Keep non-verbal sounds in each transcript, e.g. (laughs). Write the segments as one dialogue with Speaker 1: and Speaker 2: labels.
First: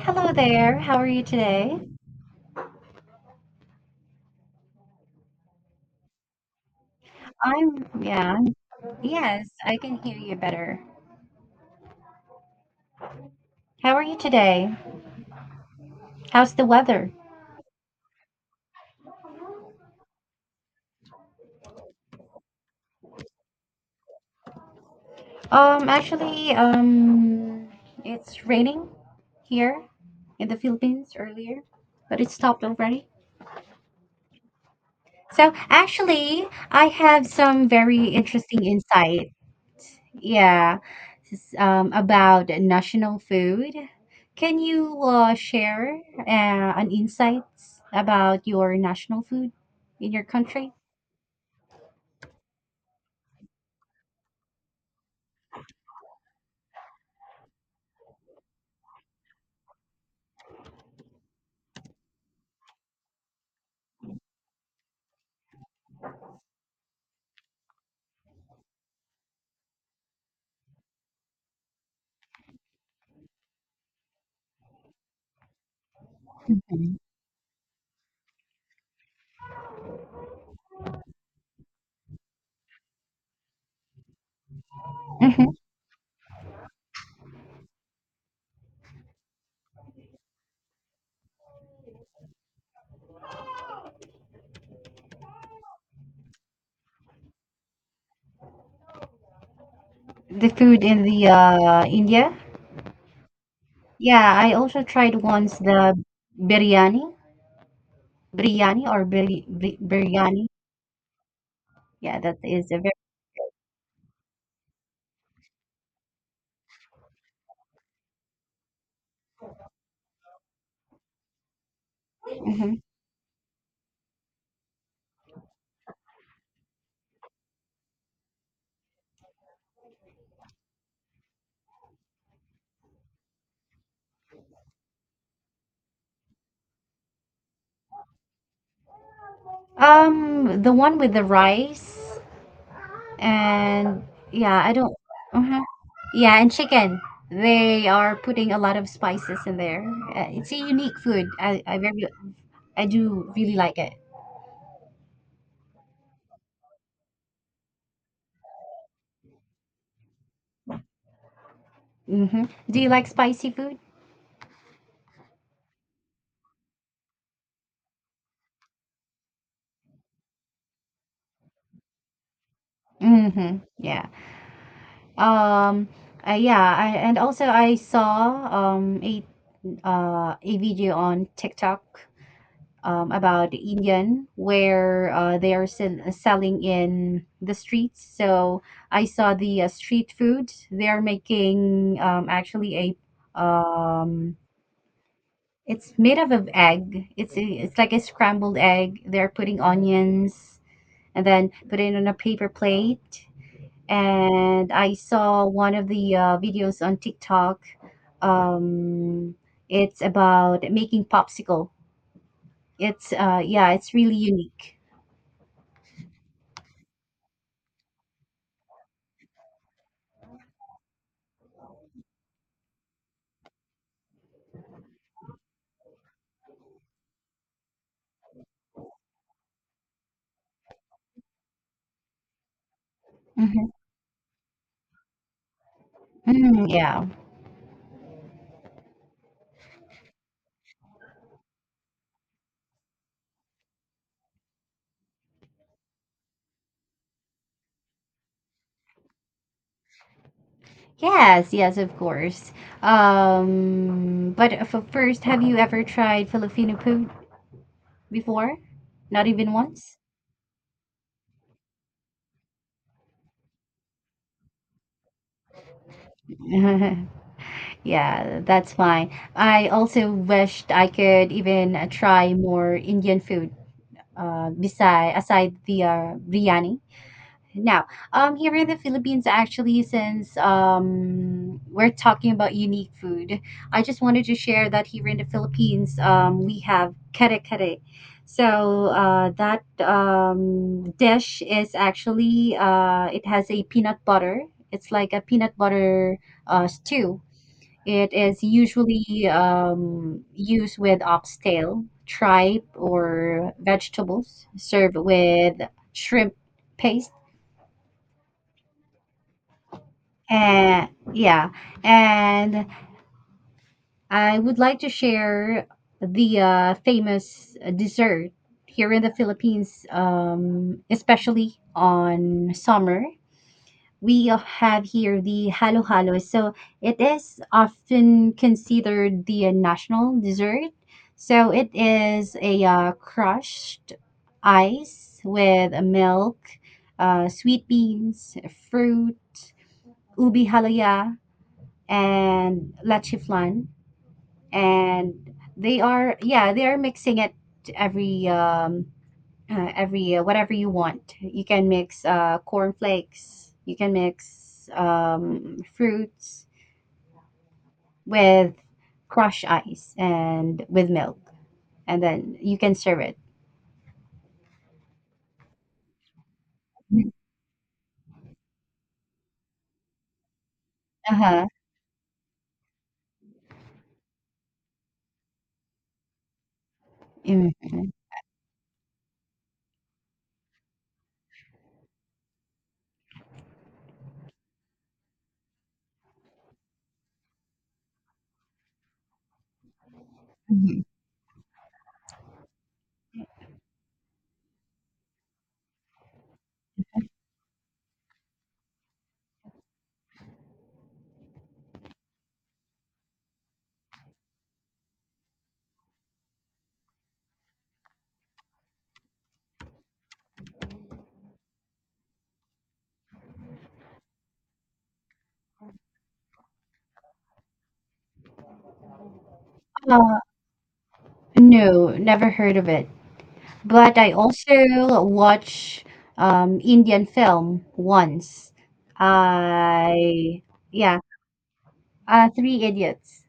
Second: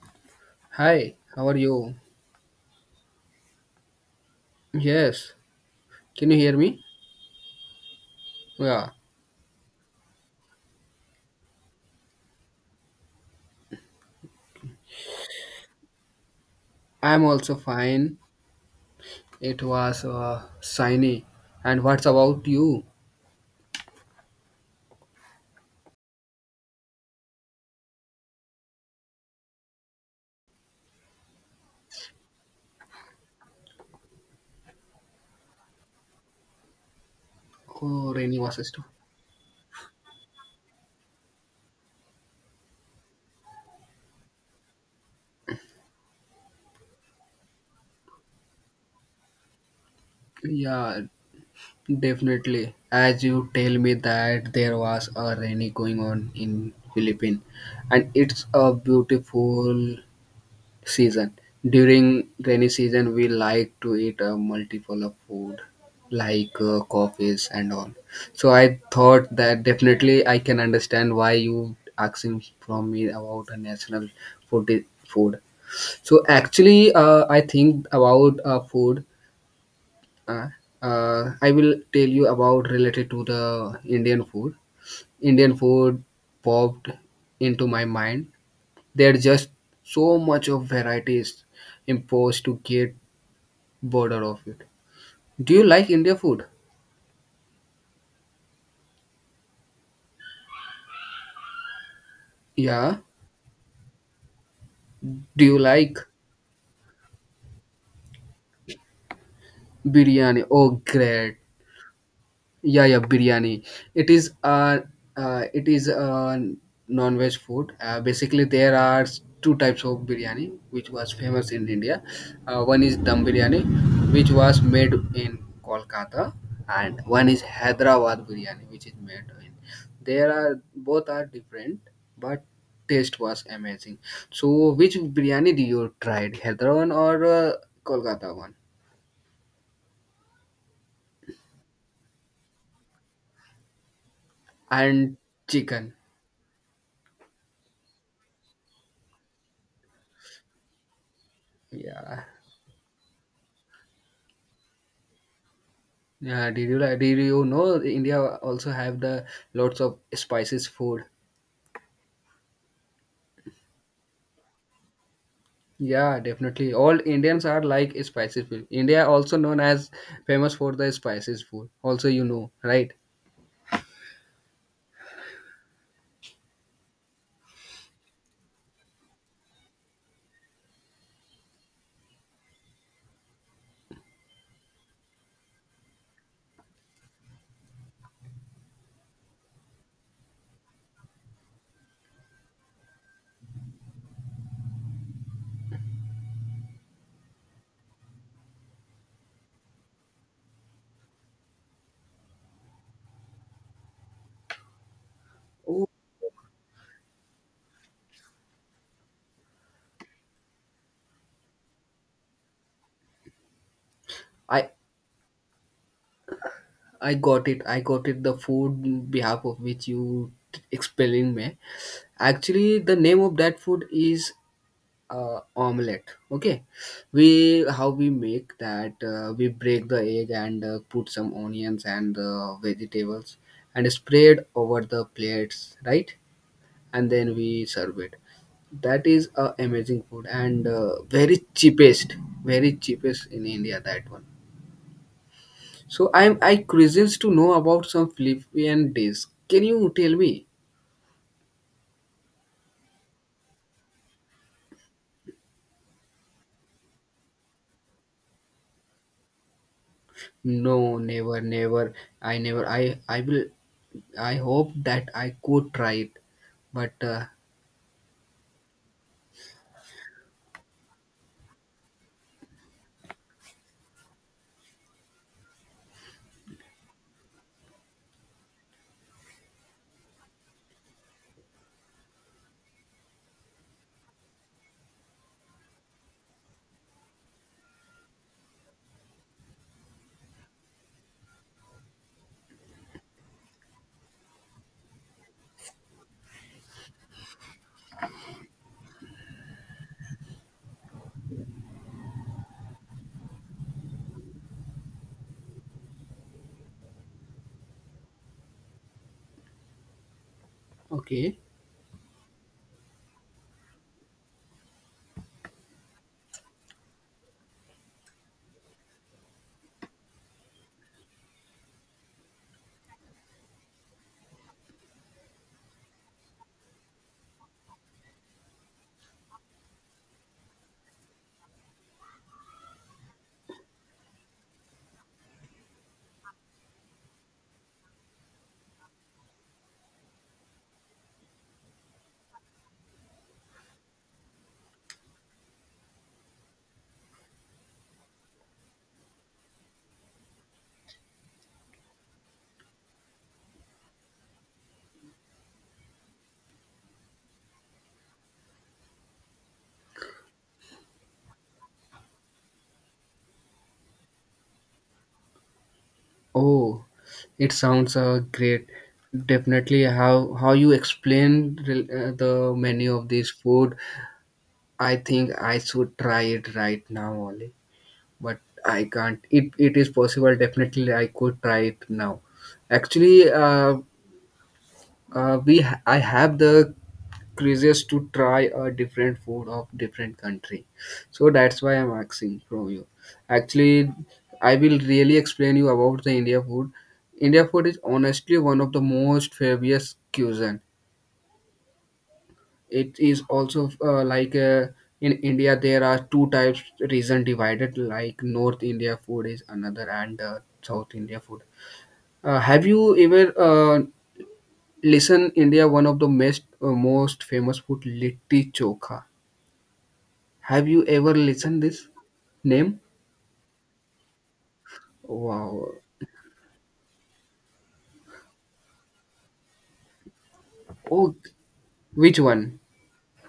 Speaker 1: Hello there. How are
Speaker 2: Hi,
Speaker 1: you
Speaker 2: how are
Speaker 1: today?
Speaker 2: you? Yes, can you hear me?
Speaker 1: Yeah.
Speaker 2: Yeah,
Speaker 1: Yes, I can hear you better. How are you today? How's the weather?
Speaker 2: I'm also fine. It was sunny. And what's about you?
Speaker 1: Actually, it's raining here in the Philippines earlier, but it stopped already. So, actually, I have some very
Speaker 2: Oh, rainy was
Speaker 1: interesting
Speaker 2: it?
Speaker 1: insight. Yeah, about national food. Can you share an insights about your national food in your country?
Speaker 2: Yeah, definitely. As you tell me that there was a rainy going on in Philippines, and it's a beautiful season. During rainy season, we like to eat a multiple of food like coffees and all. So I thought that definitely I can understand why you asking from me about a national food. Food. So actually,
Speaker 1: Mhm.
Speaker 2: I think about food. Uh, I will tell you about related to the Indian food.
Speaker 1: Mhm.
Speaker 2: Indian food popped into my mind, there are just so much of varieties imposed to get bored of it. Do you like India food?
Speaker 1: The food in the India.
Speaker 2: Yeah.
Speaker 1: Yeah, I also tried
Speaker 2: Do
Speaker 1: once
Speaker 2: you
Speaker 1: the
Speaker 2: like
Speaker 1: biryani,
Speaker 2: biryani?
Speaker 1: biryani.
Speaker 2: Oh, great.
Speaker 1: Yeah, that is a
Speaker 2: Yeah,
Speaker 1: very.
Speaker 2: yeah, biryani. It is uh it is uh, non-veg food. Basically, there are two types of biryani which was famous in India.
Speaker 1: Mhm.
Speaker 2: One is dum biryani, which was made in Kolkata, and one is Hyderabad biryani, which is made in. There are both are different, but taste was amazing. So, which biryani do you tried, Hyderabad or Kolkata one?
Speaker 1: The one with the rice and yeah, I don't.
Speaker 2: And
Speaker 1: Mhm.
Speaker 2: chicken.
Speaker 1: Yeah, and chicken. They are putting a lot of spices in there. It's a unique food. I very,
Speaker 2: Yeah.
Speaker 1: I do really like it.
Speaker 2: Yeah, did you like? Did you know India also have the lots of spices food?
Speaker 1: Mm-hmm. Do you like spicy food?
Speaker 2: Yeah, definitely. All Indians are like spices food. India also known as famous for the spices food. Also, you know, right?
Speaker 1: Mm-hmm. Yeah. Um. Yeah. I, and also, I saw a video on TikTok about the Indian where they are selling in the streets. So I saw the street food. They are making actually a it's made up of egg. It's like a scrambled egg. They're putting onions and then put it on a paper plate. And I saw one
Speaker 2: Oh,
Speaker 1: of the videos on TikTok. Um, it's about making popsicle. It's Yeah, it's really
Speaker 2: I
Speaker 1: unique.
Speaker 2: I got it. I got it. The food in behalf of which you explaining me. Actually, the name of that food is omelette, okay. We how we make that, we break the egg and put some onions and vegetables
Speaker 1: Mhm.
Speaker 2: and spread over the plates, right,
Speaker 1: Mm, yeah.
Speaker 2: and then we serve it. That is a amazing food and very cheapest, very cheapest in India, that one. So I curious to know about some Philippine dish. Can you tell me?
Speaker 1: Yes, yes, of course. But f first, have you ever tried Filipino food before? Not even once?
Speaker 2: No, never, never. i never i i will I hope that I could try it. But
Speaker 1: (laughs) Yeah, that's fine. I also wished I could even try more Indian food, beside aside the biryani. Now, here in the Philippines, actually, since we're talking about unique food, I just wanted to share that here in the Philippines, we have kare kare. So that dish is actually it has a peanut butter. It's like a peanut butter stew. It is usually used with oxtail, tripe, or vegetables, served with shrimp paste. And
Speaker 2: okay.
Speaker 1: yeah, and I would like to share the famous dessert here in the Philippines, especially on summer. We have here the halo-halo. So it is often considered the national dessert. So it is a crushed ice with milk, sweet beans, fruit, ubi halaya, and leche flan, and they are yeah they are mixing it every um every whatever you want you can mix cornflakes, you can mix fruits with crushed ice and with milk, and then you can serve it.
Speaker 2: Oh, it sounds great. Definitely, how you
Speaker 1: Uh-huh.
Speaker 2: explained the menu of this food, I think I should try it right now only.
Speaker 1: Mhm.
Speaker 2: But I can't. It is possible. Definitely, I could try it now. Actually, I have the curious to try a different food of different country,
Speaker 1: Mhm.
Speaker 2: so that's why I'm asking from you. Actually, I will really explain you about the India food. India food is honestly one of the most famous cuisine. It is also in India there are two types reason divided, like north India food is another and south India food. Have you ever listened India one of the most most famous food, litti chokha?
Speaker 1: uh
Speaker 2: Have you ever listened this
Speaker 1: no, never heard of
Speaker 2: name?
Speaker 1: it. But I also
Speaker 2: Wow.
Speaker 1: watch Indian film once. I yeah,
Speaker 2: Oh, which one?
Speaker 1: Three Idiots.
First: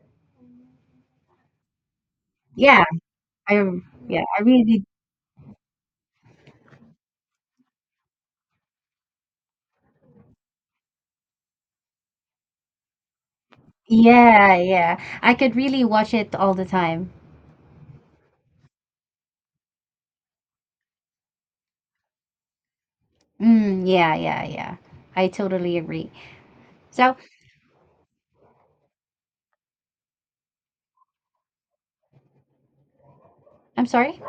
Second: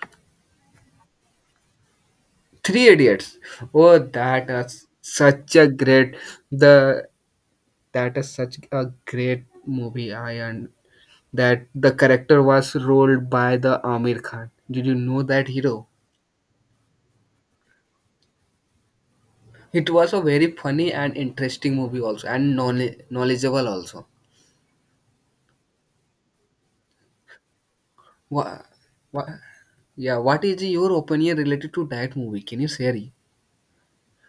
Speaker 1: Yeah,
Speaker 2: Three Idiots.
Speaker 1: I
Speaker 2: Oh,
Speaker 1: yeah, I
Speaker 2: that
Speaker 1: really,
Speaker 2: is such a great the that is such a great movie. I and that the character was rolled by the Amir Khan.
Speaker 1: yeah
Speaker 2: Did you
Speaker 1: yeah.
Speaker 2: know
Speaker 1: I
Speaker 2: that
Speaker 1: could really
Speaker 2: hero?
Speaker 1: watch it all the time.
Speaker 2: It was a very funny and interesting movie also, and knowledge, knowledgeable
Speaker 1: Mm,
Speaker 2: also.
Speaker 1: yeah yeah yeah. I totally agree. So.
Speaker 2: What, what, yeah, what is your opinion related to that movie? Can you share?
Speaker 1: I'm sorry.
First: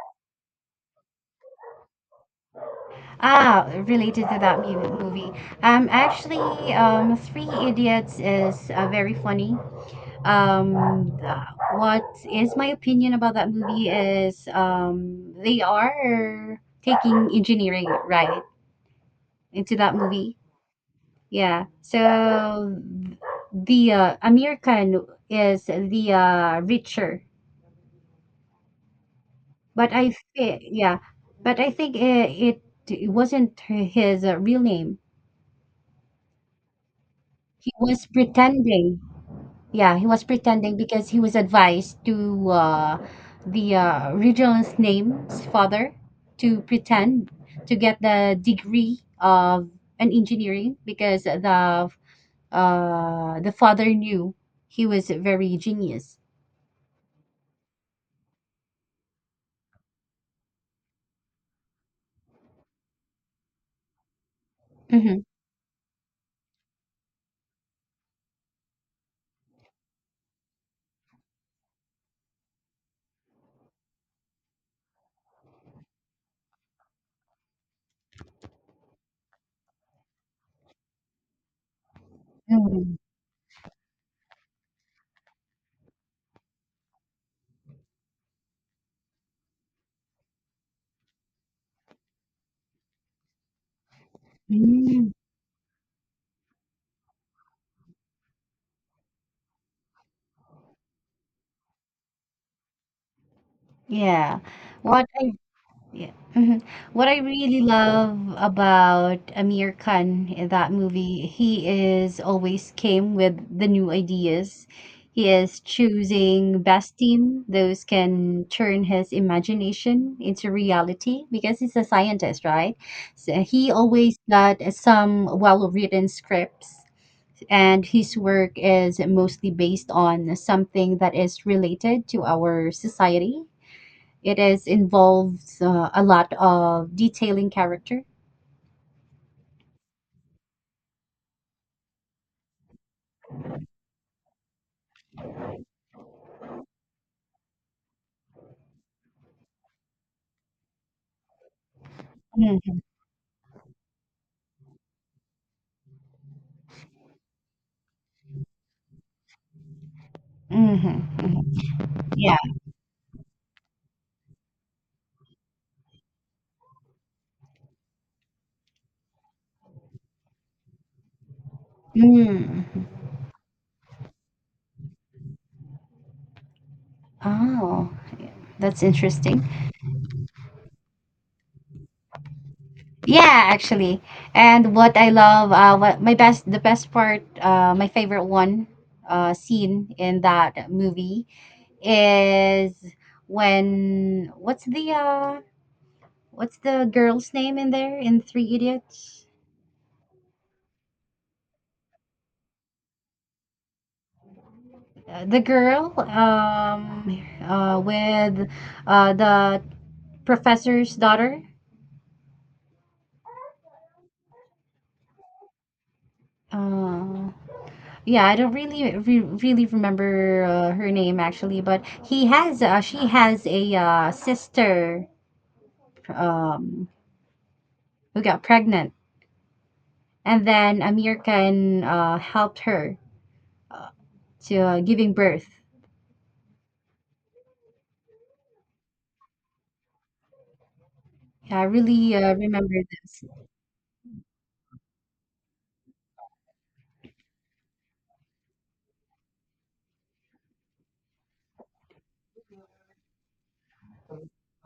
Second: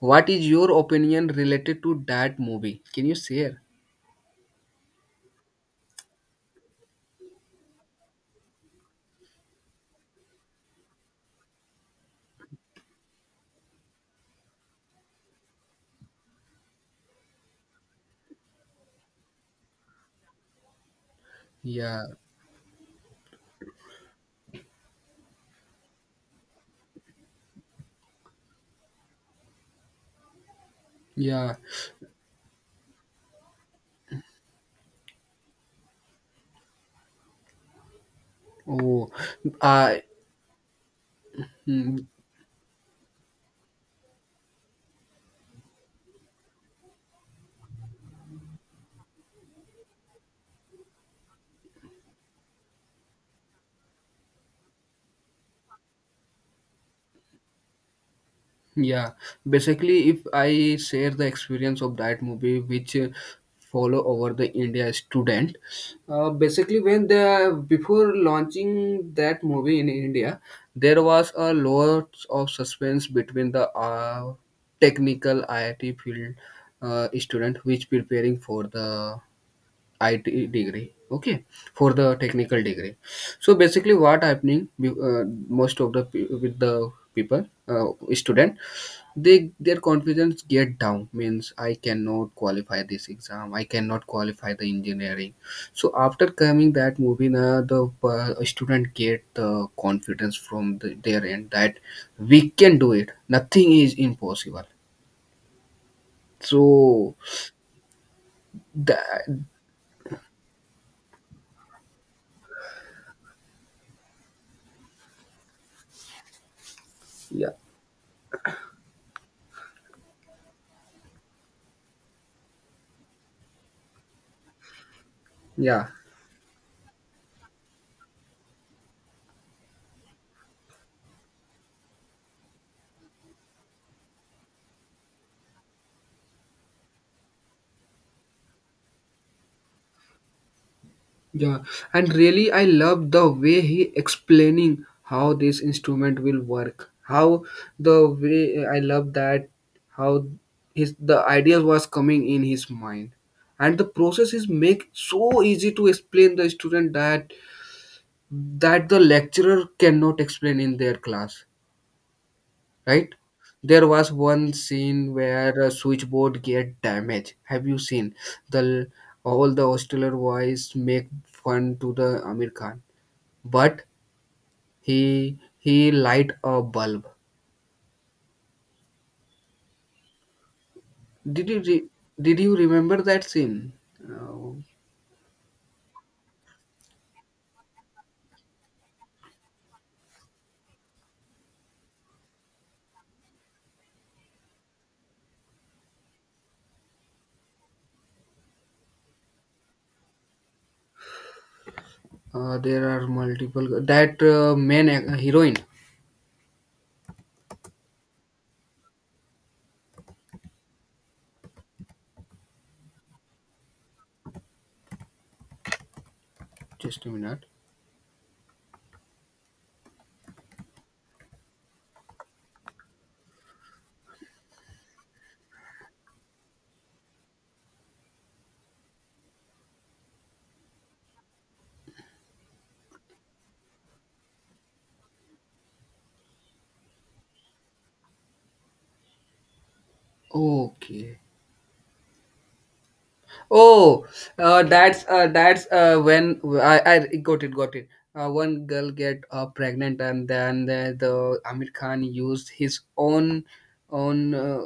Speaker 2: What is your opinion related to that movie? Can you share?
Speaker 1: Ah, related to that movie. Actually, Three Idiots is very funny. What is my opinion about that movie is they are taking engineering, right, into that movie. Yeah,
Speaker 2: Yeah,
Speaker 1: so the american is the richer, but yeah,
Speaker 2: yeah.
Speaker 1: but I think it it wasn't his real name. He was pretending,
Speaker 2: Oh,
Speaker 1: yeah,
Speaker 2: I.
Speaker 1: he was pretending because he was advised
Speaker 2: Mm,
Speaker 1: to the regional's name's father to pretend to get the degree of an engineering because the father knew he was very genius.
Speaker 2: yeah. Basically, if I share the experience of that movie, which follow over the India
Speaker 1: Mhm.
Speaker 2: student, basically when the before launching that movie in India, there was a lot of suspense between the technical IIT field, student which preparing for the IT degree, okay, for the technical degree.
Speaker 1: Mhm.
Speaker 2: So basically what happening most of the with the people, student, they their confidence get down, means I cannot qualify this exam, I cannot qualify the
Speaker 1: Mm.
Speaker 2: engineering. So after coming that movie, now the student get the confidence from the, their end that we can do it, nothing is
Speaker 1: Yeah.
Speaker 2: impossible.
Speaker 1: What I, yeah. Mhm. What
Speaker 2: So
Speaker 1: I really love
Speaker 2: that,
Speaker 1: about Amir Khan in that movie, he is always came with the new ideas. He is choosing best team,
Speaker 2: yeah,
Speaker 1: those can turn his imagination into reality because he's a scientist, right? So he always got some
Speaker 2: yeah.
Speaker 1: well-written scripts and his work is mostly based on something that is related to our society, it is involves a lot of detailing character.
Speaker 2: Yeah, and really, I love the way he explaining how this instrument will work. How the way I love that, how his the ideas was coming in his mind, and the process is make so easy to explain the student that that the lecturer cannot explain in their
Speaker 1: Mm-hmm.
Speaker 2: class,
Speaker 1: Yeah.
Speaker 2: right? There was one scene where a switchboard get damaged. Have you seen the all the Australian boys make fun to the Amir
Speaker 1: Mm.
Speaker 2: Khan? But he light a bulb.
Speaker 1: Oh, that's interesting.
Speaker 2: Did you re- did you remember that
Speaker 1: Yeah,
Speaker 2: scene?
Speaker 1: actually.
Speaker 2: Uh,
Speaker 1: And what I love, the best part, my favorite one, scene in that movie is when what's the girl's name in there in Three Idiots?
Speaker 2: there are multiple that
Speaker 1: The
Speaker 2: heroine.
Speaker 1: girl, with, the professor's daughter.
Speaker 2: Just a
Speaker 1: Uh,
Speaker 2: minute.
Speaker 1: yeah, I don't really really remember her name actually, but he has she has a sister um, who got pregnant, and then Amir Khan helped her uh, to giving birth.
Speaker 2: Okay.
Speaker 1: Yeah, I really remember this.
Speaker 2: Oh, that's when I got it, got it. One girl get pregnant, and then the Amir Khan used his own own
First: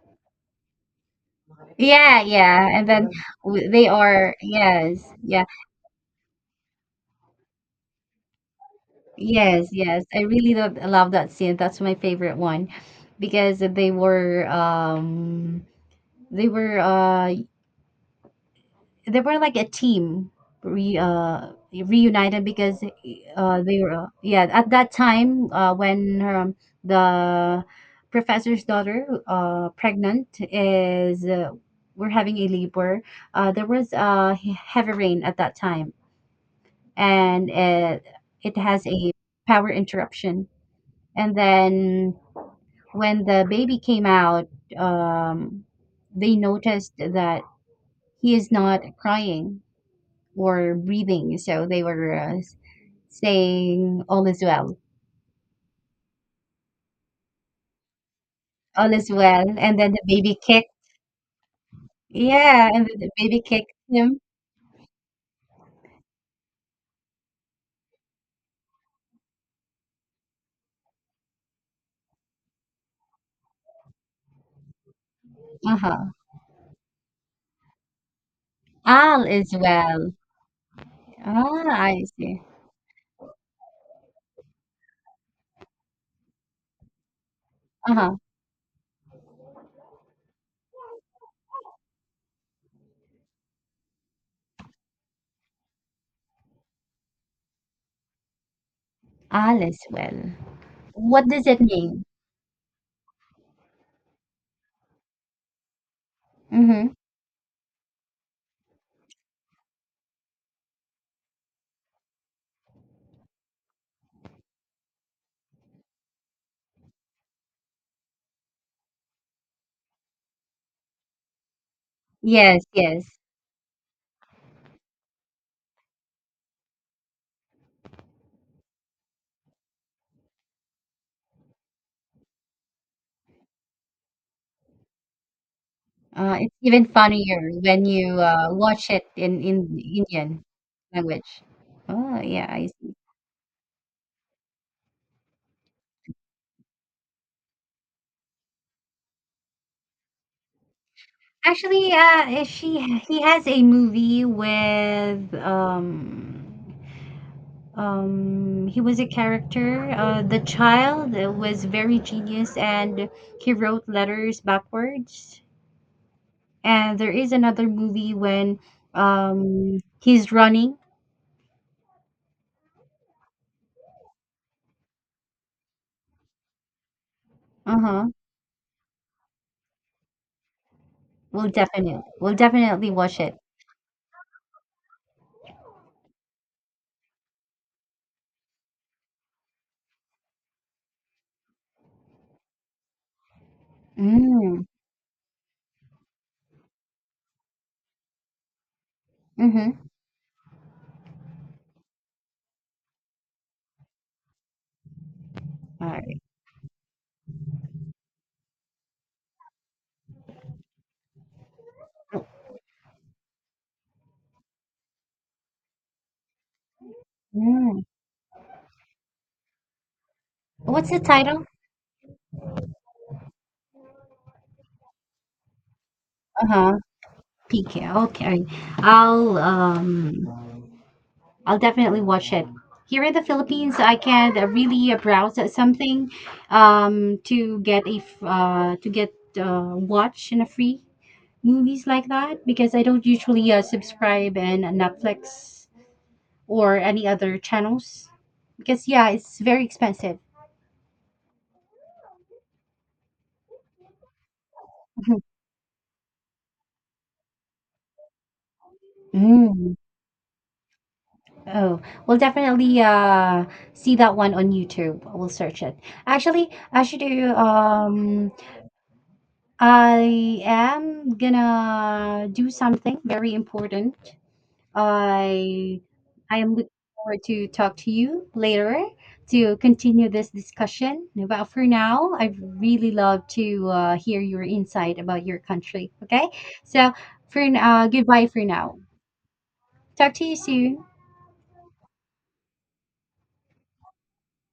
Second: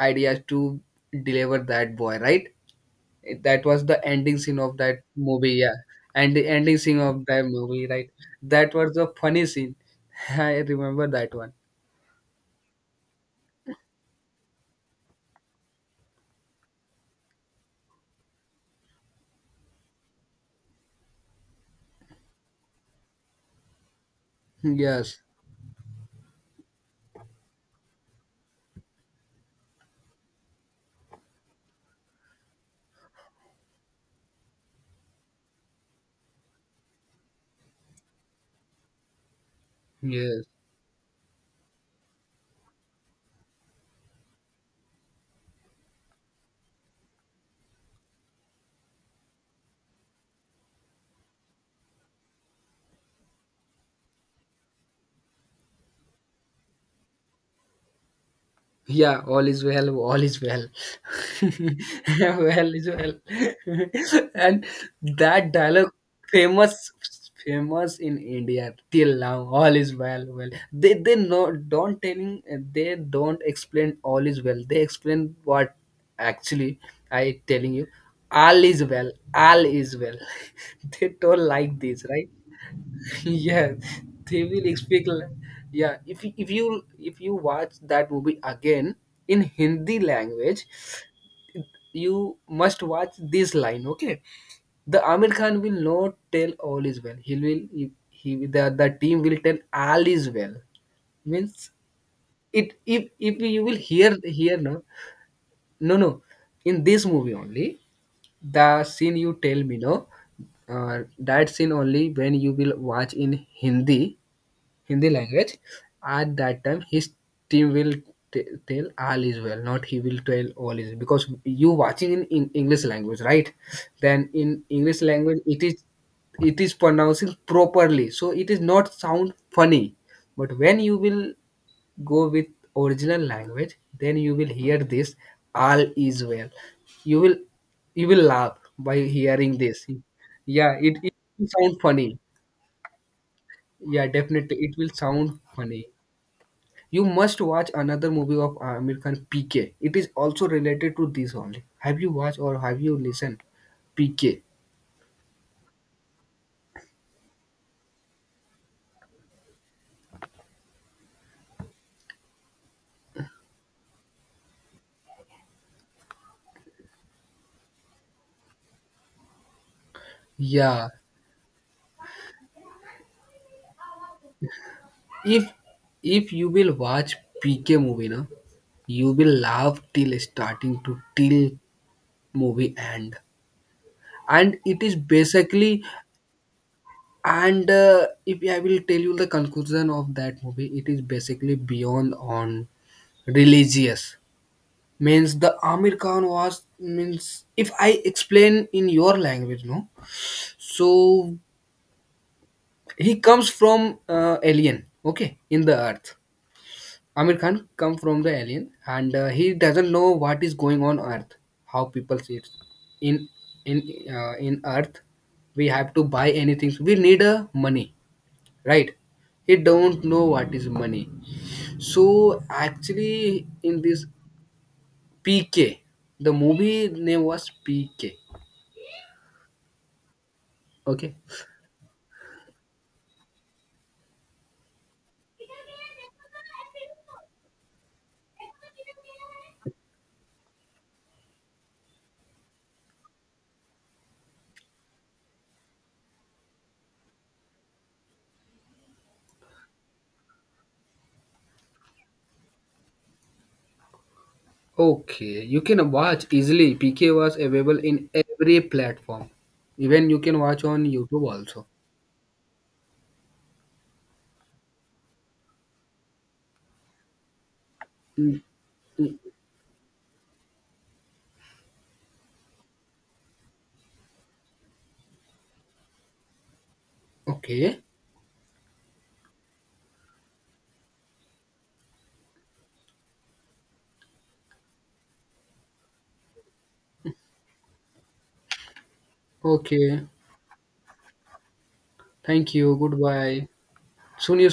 Speaker 2: ideas to deliver that boy,
Speaker 1: Yeah,
Speaker 2: right?
Speaker 1: yeah, and then
Speaker 2: That was
Speaker 1: they
Speaker 2: the
Speaker 1: are,
Speaker 2: ending scene of that
Speaker 1: yes, yeah,
Speaker 2: movie, yeah. And the ending scene of that movie, right? That was the funny
Speaker 1: yes,
Speaker 2: scene.
Speaker 1: yes. I
Speaker 2: (laughs)
Speaker 1: really
Speaker 2: I
Speaker 1: love,
Speaker 2: remember
Speaker 1: love that
Speaker 2: that one.
Speaker 1: scene. That's my favorite one because They were uh they were like a team re reunited because they were, yeah, at that
Speaker 2: Yes,
Speaker 1: time when the professor's daughter pregnant is we're having a labor, there was heavy rain at that time, and it has a power
Speaker 2: yes.
Speaker 1: interruption, and then when the baby came out um they noticed that he is not crying or breathing. So they were saying all is
Speaker 2: Yeah,
Speaker 1: well,
Speaker 2: all is
Speaker 1: and
Speaker 2: well,
Speaker 1: then the
Speaker 2: all
Speaker 1: baby
Speaker 2: is well.
Speaker 1: kicked.
Speaker 2: (laughs)
Speaker 1: Yeah,
Speaker 2: Well
Speaker 1: and
Speaker 2: is
Speaker 1: then the
Speaker 2: well.
Speaker 1: baby kicked him.
Speaker 2: (laughs) And that dialogue, famous, famous in India till now, all is well, well. They no don't telling, they don't explain all is well. They explain what
Speaker 1: Uh huh.
Speaker 2: actually I telling you, all is well,
Speaker 1: All is
Speaker 2: all is
Speaker 1: well.
Speaker 2: well. (laughs) They don't like
Speaker 1: Ah,
Speaker 2: this,
Speaker 1: I
Speaker 2: right?
Speaker 1: see.
Speaker 2: (laughs) Yeah, they will speak yeah. If you, if you watch
Speaker 1: Uh
Speaker 2: that
Speaker 1: huh.
Speaker 2: movie again in Hindi language, you must watch this line, okay. The Amir Khan will not tell all is well. He the team will tell
Speaker 1: All is
Speaker 2: all is
Speaker 1: well.
Speaker 2: well.
Speaker 1: What does it
Speaker 2: Means
Speaker 1: mean?
Speaker 2: it, if you will hear hear, no, no, no, in
Speaker 1: Mm-hmm.
Speaker 2: this movie only, the scene you tell me, no, uh, that scene only, when you will watch in Hindi, Hindi language. At that time, his team will tell all is well, not he will tell all is well. Because you watching in
Speaker 1: Yes,
Speaker 2: English
Speaker 1: yes.
Speaker 2: language, right? Then in English language, it is pronouncing properly, so it is not sound funny. But when you will go with original language, then you will hear this all is well.
Speaker 1: It's even
Speaker 2: You will
Speaker 1: funnier when
Speaker 2: you
Speaker 1: you
Speaker 2: will laugh
Speaker 1: watch
Speaker 2: by
Speaker 1: it
Speaker 2: hearing
Speaker 1: in
Speaker 2: this.
Speaker 1: Indian
Speaker 2: Yeah, it
Speaker 1: language.
Speaker 2: will sound funny.
Speaker 1: Oh yeah, I.
Speaker 2: Yeah, definitely it will sound funny. You must watch another movie of Amir Khan, PK. It is also related to this only.
Speaker 1: Actually,
Speaker 2: Have you watched
Speaker 1: eh,
Speaker 2: or
Speaker 1: she
Speaker 2: have you
Speaker 1: He
Speaker 2: listened?
Speaker 1: has a movie
Speaker 2: PK.
Speaker 1: with he was a character. The child was very genius and he wrote letters backwards. And there is another movie when he's running.
Speaker 2: Yeah. If if you will watch PK movie,
Speaker 1: Uh-huh.
Speaker 2: na, you will laugh till starting to till
Speaker 1: We'll
Speaker 2: movie
Speaker 1: definitely
Speaker 2: end.
Speaker 1: watch it.
Speaker 2: And it is basically, and if I will tell you the conclusion of that movie, it is basically beyond on religious,
Speaker 1: Mm.
Speaker 2: means the Amir Khan was, means if I explain in your language,
Speaker 1: Mm-hmm.
Speaker 2: no. So he comes from alien, okay, in the
Speaker 1: All
Speaker 2: earth.
Speaker 1: right.
Speaker 2: Amir Khan come from the alien, and he doesn't know what is going on earth, how people see it. In in in earth, we have to buy anything. So we need a
Speaker 1: Mm.
Speaker 2: money, right? He don't know what is
Speaker 1: What's the
Speaker 2: money.
Speaker 1: title?
Speaker 2: So actually, in this PK, the
Speaker 1: Uh-huh.
Speaker 2: movie name was
Speaker 1: PK.
Speaker 2: PK,
Speaker 1: Okay. I'll um
Speaker 2: okay.
Speaker 1: I'll definitely watch it. Here in the Philippines, I can really browse at something to get watch and a free movies like that because I don't usually subscribe in Netflix or any other channels because yeah, it's very expensive. (laughs)
Speaker 2: Okay, you can watch easily. PK was available in every platform.
Speaker 1: Mm.
Speaker 2: Even you can watch on YouTube also.
Speaker 1: Oh, we'll definitely see that one on YouTube. We'll search it. Actually, I should do
Speaker 2: Mm, mm,
Speaker 1: I am gonna do something very important. I I am looking forward to talk
Speaker 2: Okay,
Speaker 1: to you later to continue this discussion. But for now, I really love to hear your insight about your country. Okay, so goodbye for now.
Speaker 2: okay.
Speaker 1: Talk to you soon.
Speaker 2: Thank you. Goodbye. Soon you